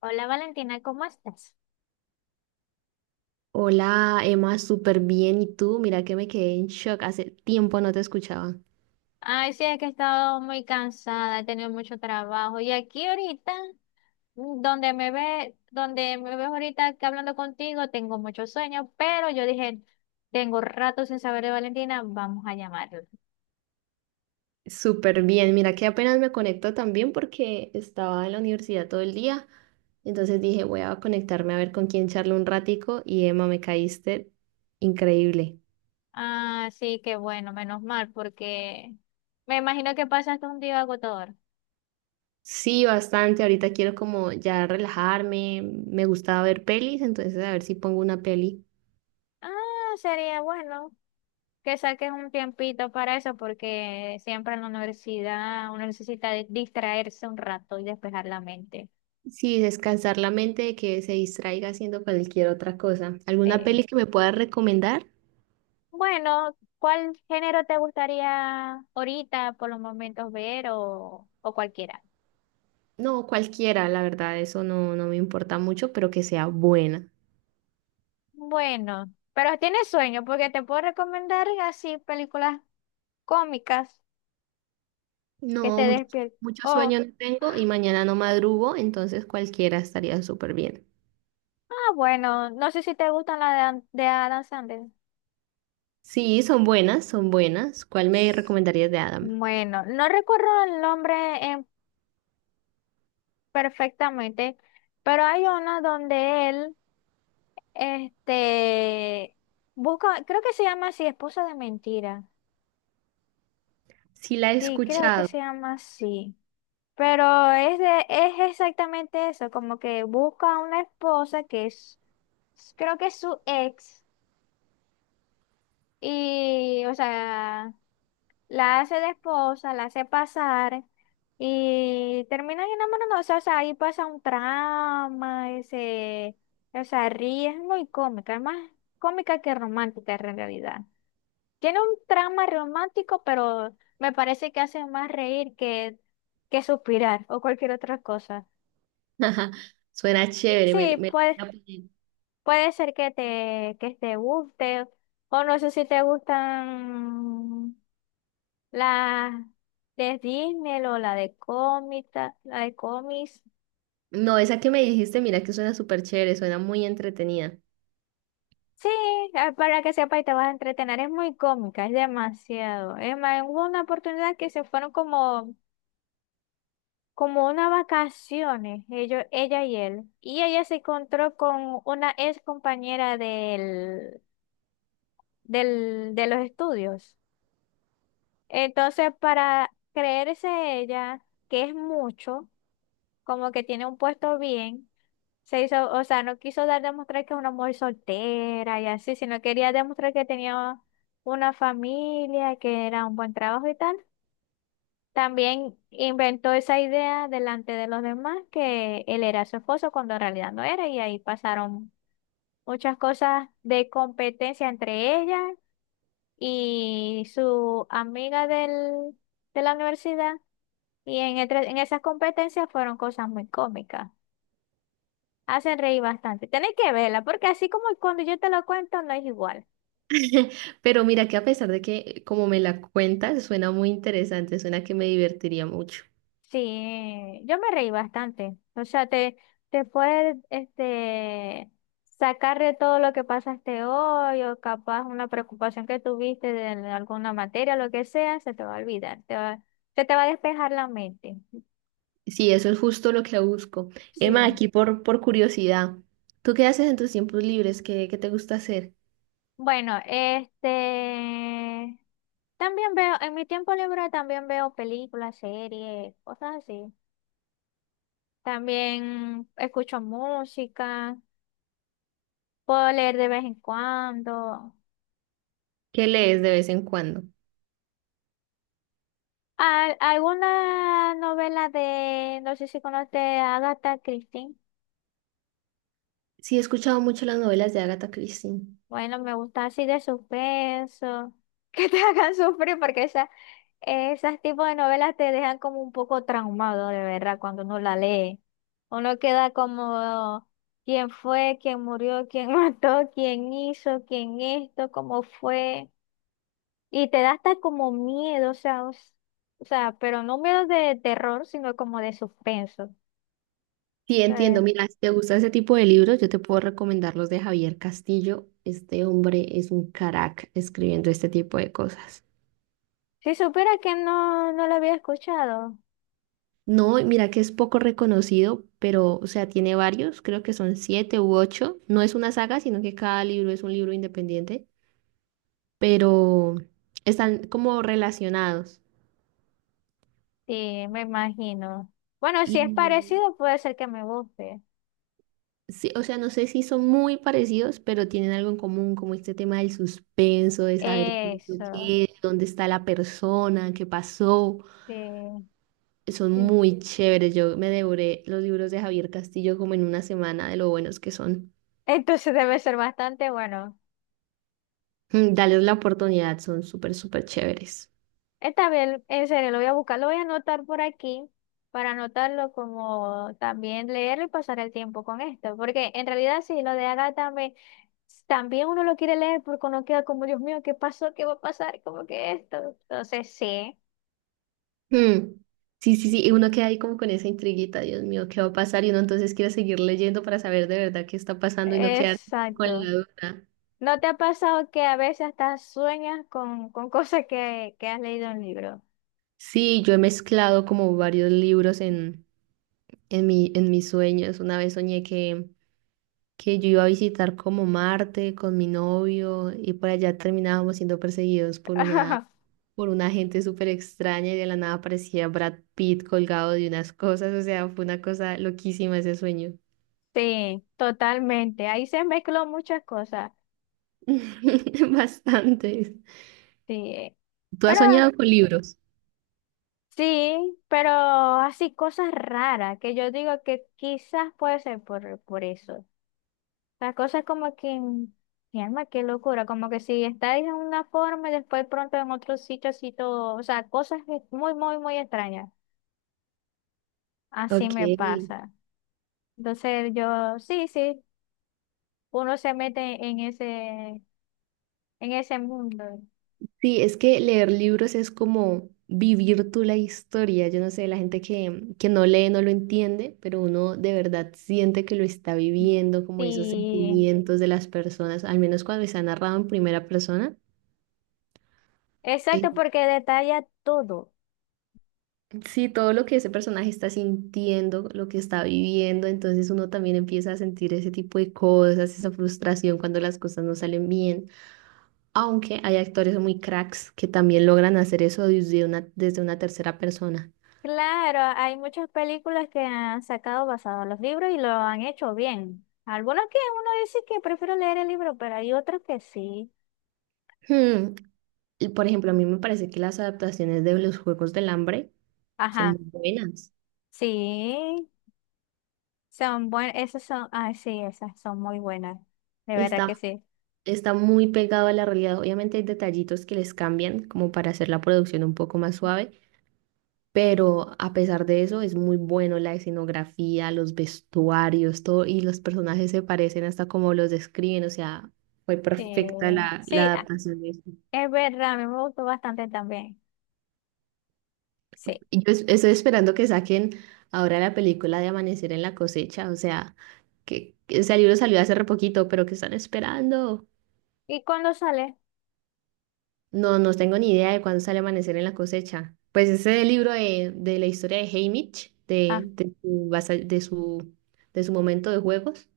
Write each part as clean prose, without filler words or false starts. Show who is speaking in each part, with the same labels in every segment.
Speaker 1: Hola Valentina, ¿cómo estás?
Speaker 2: Hola, Emma, súper bien. ¿Y tú? Mira que me quedé en shock. Hace tiempo no te escuchaba.
Speaker 1: Ay, sí, es que he estado muy cansada, he tenido mucho trabajo. Y aquí ahorita, donde me ve, donde me ves ahorita que hablando contigo, tengo mucho sueño, pero yo dije, tengo rato sin saber de Valentina, vamos a llamarla.
Speaker 2: Súper bien. Mira que apenas me conecto también porque estaba en la universidad todo el día. Entonces dije, voy a conectarme a ver con quién charlo un ratico. Y Emma, me caíste increíble.
Speaker 1: Ah, sí, qué bueno, menos mal, porque me imagino que pasaste un día agotador.
Speaker 2: Sí, bastante. Ahorita quiero como ya relajarme. Me gustaba ver pelis, entonces a ver si pongo una peli.
Speaker 1: Ah, sería bueno que saques un tiempito para eso, porque siempre en la universidad uno necesita distraerse un rato y despejar la mente.
Speaker 2: Sí, descansar la mente de que se distraiga haciendo cualquier otra cosa. ¿Alguna
Speaker 1: Sí.
Speaker 2: peli que me puedas recomendar?
Speaker 1: Bueno, ¿cuál género te gustaría ahorita por los momentos ver o cualquiera?
Speaker 2: No, cualquiera, la verdad, eso no, no me importa mucho, pero que sea buena.
Speaker 1: Bueno, pero tienes sueño, porque te puedo recomendar así películas cómicas que te
Speaker 2: No, mucho,
Speaker 1: despierten.
Speaker 2: mucho sueño
Speaker 1: O,
Speaker 2: no tengo y mañana no madrugo, entonces cualquiera estaría súper bien.
Speaker 1: ah, bueno, no sé si te gustan las de Adam Sandler.
Speaker 2: Sí, son buenas, son buenas. ¿Cuál me recomendarías de Adam?
Speaker 1: Bueno, no recuerdo el nombre en perfectamente, pero hay una donde él, este, busca, creo que se llama así, Esposa de Mentira.
Speaker 2: Sí, la he
Speaker 1: Sí, creo que
Speaker 2: escuchado.
Speaker 1: se llama así. Pero es exactamente eso, como que busca a una esposa que es, creo que es su ex, y, o sea, la hace de esposa, la hace pasar y terminan enamorándose. O sea, ahí pasa un trama, ese, o sea, ríe, es muy cómica, es más cómica que romántica en realidad. Tiene un trama romántico, pero me parece que hace más reír que suspirar o cualquier otra cosa.
Speaker 2: Suena chévere,
Speaker 1: Sí,
Speaker 2: me
Speaker 1: pues
Speaker 2: la voy a poner.
Speaker 1: puede ser que que te guste, o no sé si te gustan La de Disney o la de cómica, la de cómics.
Speaker 2: No, esa que me dijiste, mira que suena súper chévere, suena muy entretenida.
Speaker 1: Sí, ah, para que sepa y te vas a entretener. Es muy cómica, es demasiado. Es más, hubo una oportunidad que se fueron como, como unas vacaciones, ellos, ella y él. Y ella se encontró con una ex compañera de los estudios. Entonces, para creerse ella, que es mucho, como que tiene un puesto bien. Se hizo, o sea, no quiso dar demostrar que es una mujer soltera y así, sino quería demostrar que tenía una familia, que era un buen trabajo y tal. También inventó esa idea delante de los demás que él era su esposo cuando en realidad no era y ahí pasaron muchas cosas de competencia entre ella y su amiga de la universidad y en esas competencias fueron cosas muy cómicas. Hacen reír bastante. Tenéis que verla, porque así como cuando yo te lo cuento, no es igual.
Speaker 2: Pero mira que a pesar de que, como me la cuentas, suena muy interesante, suena que me divertiría mucho.
Speaker 1: Sí, yo me reí bastante. O sea, te puedes sacar de todo lo que pasaste hoy, o capaz una preocupación que tuviste de alguna materia, lo que sea, se te va a olvidar. Se te va a despejar la mente.
Speaker 2: Sí, eso es justo lo que busco. Emma,
Speaker 1: Sí.
Speaker 2: aquí por curiosidad, ¿tú qué haces en tus tiempos libres? ¿ qué te gusta hacer?
Speaker 1: Bueno, También veo, en mi tiempo libre también veo películas, series, cosas así. También escucho música, puedo leer de vez en cuando.
Speaker 2: ¿Qué lees de vez en cuando?
Speaker 1: Alguna novela de, no sé si conoce a Agatha Christie.
Speaker 2: Sí, he escuchado mucho las novelas de Agatha Christie.
Speaker 1: Bueno, me gusta así de suspenso, que te hagan sufrir porque esa, esas tipos de novelas te dejan como un poco traumado, de verdad, cuando uno la lee. Uno queda como quién fue, quién murió, quién mató, quién hizo, quién esto, cómo fue. Y te da hasta como miedo, o sea, o sea, pero no miedo de terror, sino como de suspenso.
Speaker 2: Sí, entiendo.
Speaker 1: Eh,
Speaker 2: Mira, si te gusta ese tipo de libros, yo te puedo recomendar los de Javier Castillo. Este hombre es un crack escribiendo este tipo de cosas.
Speaker 1: si supiera que no lo había escuchado,
Speaker 2: No, y mira que es poco reconocido, pero, o sea, tiene varios, creo que son siete u ocho. No es una saga, sino que cada libro es un libro independiente, pero están como relacionados.
Speaker 1: sí, me imagino. Bueno, si es
Speaker 2: Y
Speaker 1: parecido, puede ser que me guste.
Speaker 2: sí, o sea, no sé si son muy parecidos, pero tienen algo en común, como este tema del suspenso, de saber qué es lo
Speaker 1: Eso,
Speaker 2: que es, dónde está la persona, qué pasó.
Speaker 1: sí,
Speaker 2: Son
Speaker 1: sí.
Speaker 2: muy chéveres. Yo me devoré los libros de Javier Castillo como en una semana de lo buenos que son.
Speaker 1: Entonces debe ser bastante bueno.
Speaker 2: Mm, dales la oportunidad, son súper, súper chéveres.
Speaker 1: Esta vez, en serio, lo voy a buscar, lo voy a anotar por aquí para anotarlo como también leerlo y pasar el tiempo con esto, porque en realidad sí, lo de Agatha me- también uno lo quiere leer porque uno queda como, Dios mío, ¿qué pasó? ¿Qué va a pasar? ¿Como que esto? Entonces sí,
Speaker 2: Mm. Sí, sí, sí, y uno queda ahí como con esa intriguita, Dios mío, ¿qué va a pasar? Y uno entonces quiere seguir leyendo para saber de verdad qué está pasando y no quedarse con la
Speaker 1: exacto.
Speaker 2: duda.
Speaker 1: ¿No te ha pasado que a veces hasta sueñas con cosas que has leído en un libro?
Speaker 2: Sí, yo he mezclado como varios libros en mi, en mis sueños. Una vez soñé que yo iba a visitar como Marte con mi novio y por allá terminábamos siendo perseguidos por una gente súper extraña y de la nada aparecía Brad Pitt colgado de unas cosas. O sea, fue una cosa loquísima ese sueño.
Speaker 1: Sí, totalmente. Ahí se mezcló muchas cosas.
Speaker 2: Bastante.
Speaker 1: Sí.
Speaker 2: Tú has
Speaker 1: Pero
Speaker 2: soñado con libros.
Speaker 1: sí, pero así cosas raras que yo digo que quizás puede ser por eso. Las cosas como que, mi alma, qué locura, como que si estáis en una forma y después pronto en otro sitio así todo, o sea, cosas que- muy, muy, muy extrañas. Así
Speaker 2: Ok.
Speaker 1: me pasa. Entonces yo, sí, sí, uno se mete en ese mundo.
Speaker 2: Sí, es que leer libros es como vivir tú la historia. Yo no sé, la gente que no lee no lo entiende, pero uno de verdad siente que lo está viviendo, como esos
Speaker 1: Sí,
Speaker 2: sentimientos de las personas, al menos cuando está narrado en primera persona.
Speaker 1: exacto,
Speaker 2: eh,
Speaker 1: porque detalla todo.
Speaker 2: sí, todo lo que ese personaje está sintiendo, lo que está viviendo, entonces uno también empieza a sentir ese tipo de cosas, esa frustración cuando las cosas no salen bien. Aunque hay actores muy cracks que también logran hacer eso desde una tercera persona.
Speaker 1: Claro, hay muchas películas que han sacado basados en los libros y lo han hecho bien. Algunos que uno dice que prefiero leer el libro, pero hay otros que sí.
Speaker 2: Hmm, y por ejemplo, a mí me parece que las adaptaciones de los Juegos del Hambre son muy
Speaker 1: Ajá,
Speaker 2: buenas.
Speaker 1: sí, son buenas, esas son, ah, sí, esas son muy buenas, de verdad
Speaker 2: Está,
Speaker 1: que sí.
Speaker 2: Está muy pegado a la realidad. Obviamente hay detallitos que les cambian como para hacer la producción un poco más suave, pero a pesar de eso es muy bueno la escenografía, los vestuarios, todo, y los personajes se parecen hasta como los describen. O sea, fue
Speaker 1: Sí,
Speaker 2: perfecta la, la
Speaker 1: sí, ah,
Speaker 2: adaptación de eso.
Speaker 1: es verdad, a mí me gustó bastante también. Sí.
Speaker 2: Y yo estoy esperando que saquen ahora la película de Amanecer en la cosecha, o sea, que ese libro salió hace re poquito, pero que están esperando.
Speaker 1: ¿Y cuándo sale?
Speaker 2: No, no tengo ni idea de cuándo sale Amanecer en la cosecha. Pues ese libro de la historia de Haymitch,
Speaker 1: Ah,
Speaker 2: de, su, de su de su momento de juegos,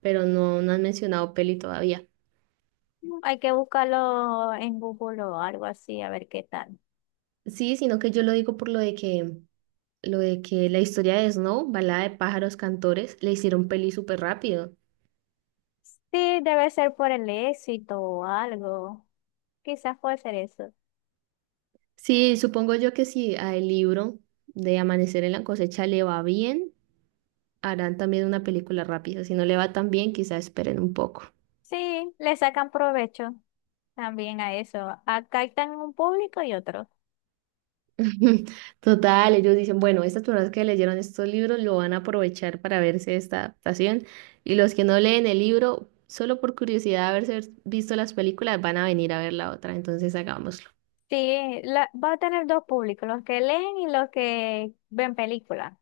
Speaker 2: pero no, no han mencionado peli todavía.
Speaker 1: hay que buscarlo en Google o algo así, a ver qué tal.
Speaker 2: Sí, sino que yo lo digo por lo de que la historia de Snow, Balada de pájaros cantores, le hicieron peli súper rápido.
Speaker 1: Sí, debe ser por el éxito o algo. Quizás puede ser eso.
Speaker 2: Sí, supongo yo que si al libro de Amanecer en la cosecha le va bien, harán también una película rápida. Si no le va tan bien, quizá esperen un poco.
Speaker 1: Sí, le sacan provecho también a eso. Acá están un público y otro.
Speaker 2: Total, ellos dicen, bueno, estas personas que leyeron estos libros lo van a aprovechar para verse esta adaptación y los que no leen el libro, solo por curiosidad de haberse visto las películas, van a venir a ver la otra, entonces hagámoslo.
Speaker 1: Sí, va a tener dos públicos, los que leen y los que ven películas. O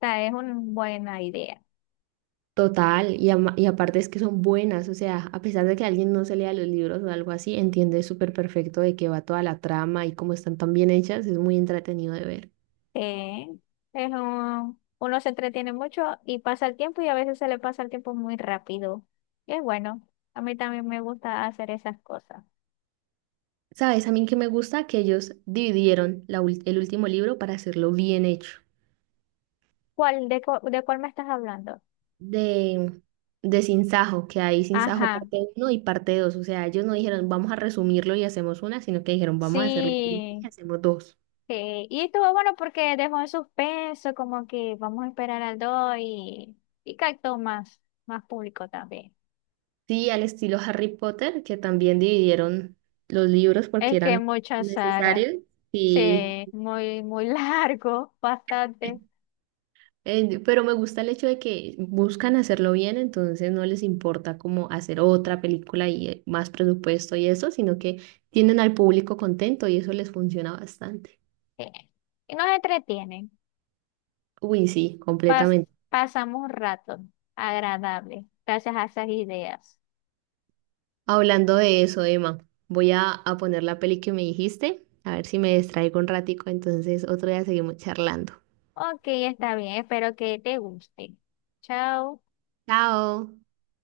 Speaker 1: sea, es una buena idea.
Speaker 2: Total, y, y aparte es que son buenas, o sea, a pesar de que alguien no se lea los libros o algo así, entiende súper perfecto de qué va toda la trama y cómo están tan bien hechas, es muy entretenido de ver.
Speaker 1: Eh, es uno se entretiene mucho y pasa el tiempo y a veces se le pasa el tiempo muy rápido. Y es bueno. A mí también me gusta hacer esas cosas.
Speaker 2: ¿Sabes? A mí que me gusta que ellos dividieron la el último libro para hacerlo bien hecho.
Speaker 1: ¿ De cuál me estás hablando?
Speaker 2: De, de Sinsajo, que hay Sinsajo
Speaker 1: Ajá,
Speaker 2: parte uno y parte dos, o sea, ellos no dijeron vamos a resumirlo y hacemos una, sino que dijeron vamos a hacerlo bien
Speaker 1: sí,
Speaker 2: y hacemos dos.
Speaker 1: sí, y estuvo bueno porque dejó en suspenso, como que vamos a esperar al 2 y captó más, más público también.
Speaker 2: Sí, al estilo Harry Potter, que también dividieron los libros porque
Speaker 1: Es que
Speaker 2: eran
Speaker 1: muchas sagas,
Speaker 2: necesarios. Sí,
Speaker 1: sí, muy, muy largo, bastante.
Speaker 2: Pero me gusta el hecho de que buscan hacerlo bien, entonces no les importa como hacer otra película y más presupuesto y eso, sino que tienen al público contento y eso les funciona bastante.
Speaker 1: Sí. Y nos entretienen,
Speaker 2: Uy, sí,
Speaker 1: pas-
Speaker 2: completamente.
Speaker 1: pasamos un rato agradable, gracias a esas ideas.
Speaker 2: Hablando de eso, Emma, voy a poner la peli que me dijiste, a ver si me distraigo un ratico, entonces otro día seguimos charlando.
Speaker 1: Ok, está bien, espero que te guste. Chao.
Speaker 2: Chao.